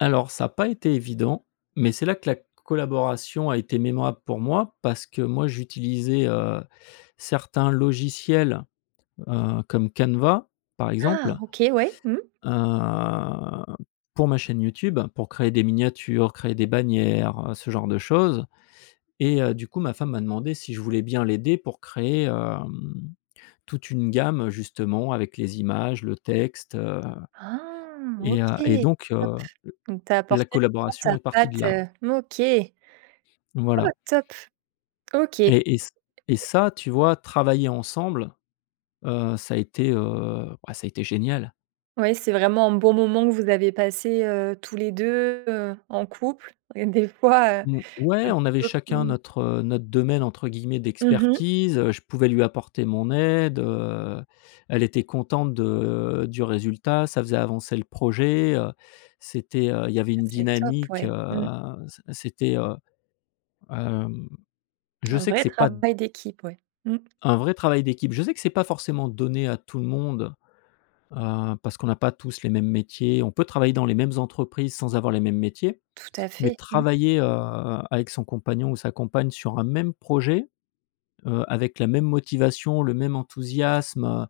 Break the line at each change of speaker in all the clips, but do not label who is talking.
Alors ça a pas été évident, mais c'est là que la c collaboration a été mémorable pour moi parce que moi j'utilisais, heu, certains logiciels, heu, comme Canva, par
Ah
exemple
OK, ouais, mmh.
heu, pour ma chaîne YouTube, pour créer des miniatures, créer des bannières, heu, ce genre de choses et heu, du coup, ma femme m'a demandé si je voulais bien l'aider pour créer, hem, toute une gamme, justement, avec les images, le texte, heu,
Ah OK,
et heu et donc
top,
heu,
donc tu as
l la
apporté vraiment
collaboration
ta
est partie de
patte?
là.
Heu, OK. Oh,
Voilà
top, OK.
et et ç et ça, tu vois, travailler ensemble, heu, ça a été, heu, bah, ça a été génial!
Ouais, c'est vraiment un bon moment que vous avez passé, heu, tous les 2, heu, en couple et des fois, heu,
Mmh, ouais,
un
on avait
peu,
chacun
mmh
notre, heu, notre domaine, entre guillemets,
Mmh mh.
«d'expertise», heu, je pouvais lui apporter mon aide, heu, elle était contente de du résultat, ça faisait avancer le projet, heu, c'était, heu, il y avait une
C'est top,
dynamique,
ouais,
heu,
mmh.
c c'était, heu, hem, je
Un
sais que
vrai
c'est pas d
travail d'équipe, ouais, mmh.
un vrai travail d'équipe, je sais que c'est pas forcément donné à tout le monde, heu, parce qu'on n'a pas tous les mêmes métiers. On peut travailler dans les mêmes entreprises sans avoir les mêmes métiers,
Tout à
mais
fait, mmh.
travailler, heu, avec son compagnon ou sa compagne sur un même projet, heu, avec la même motivation, le même enthousiasme, heu,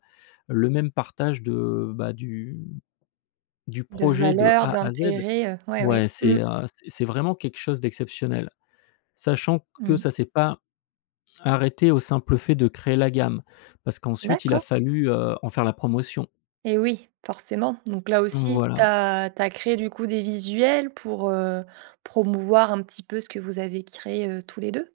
le même partage de, bah, du du
De
projet de
valeur,
A à Z,
d'intérêt, heu, ouais, ouais,
ouais c'est,
mmh.
heu, c'est c'est vraiment quelque chose d'exceptionnel. Sachant q que
Mmh.
ça s'est pas arrêté au simple fait de créer la gamme parce qu'ensuite il a
D'accord.
fallu, heu, en faire la promotion.
Et oui, forcément. Donc là
Mmh
aussi, tu
voilà.
as tu as créé, du coup, des visuels pour, heu, promouvoir un petit peu ce que vous avez créé, heu, tous les 2?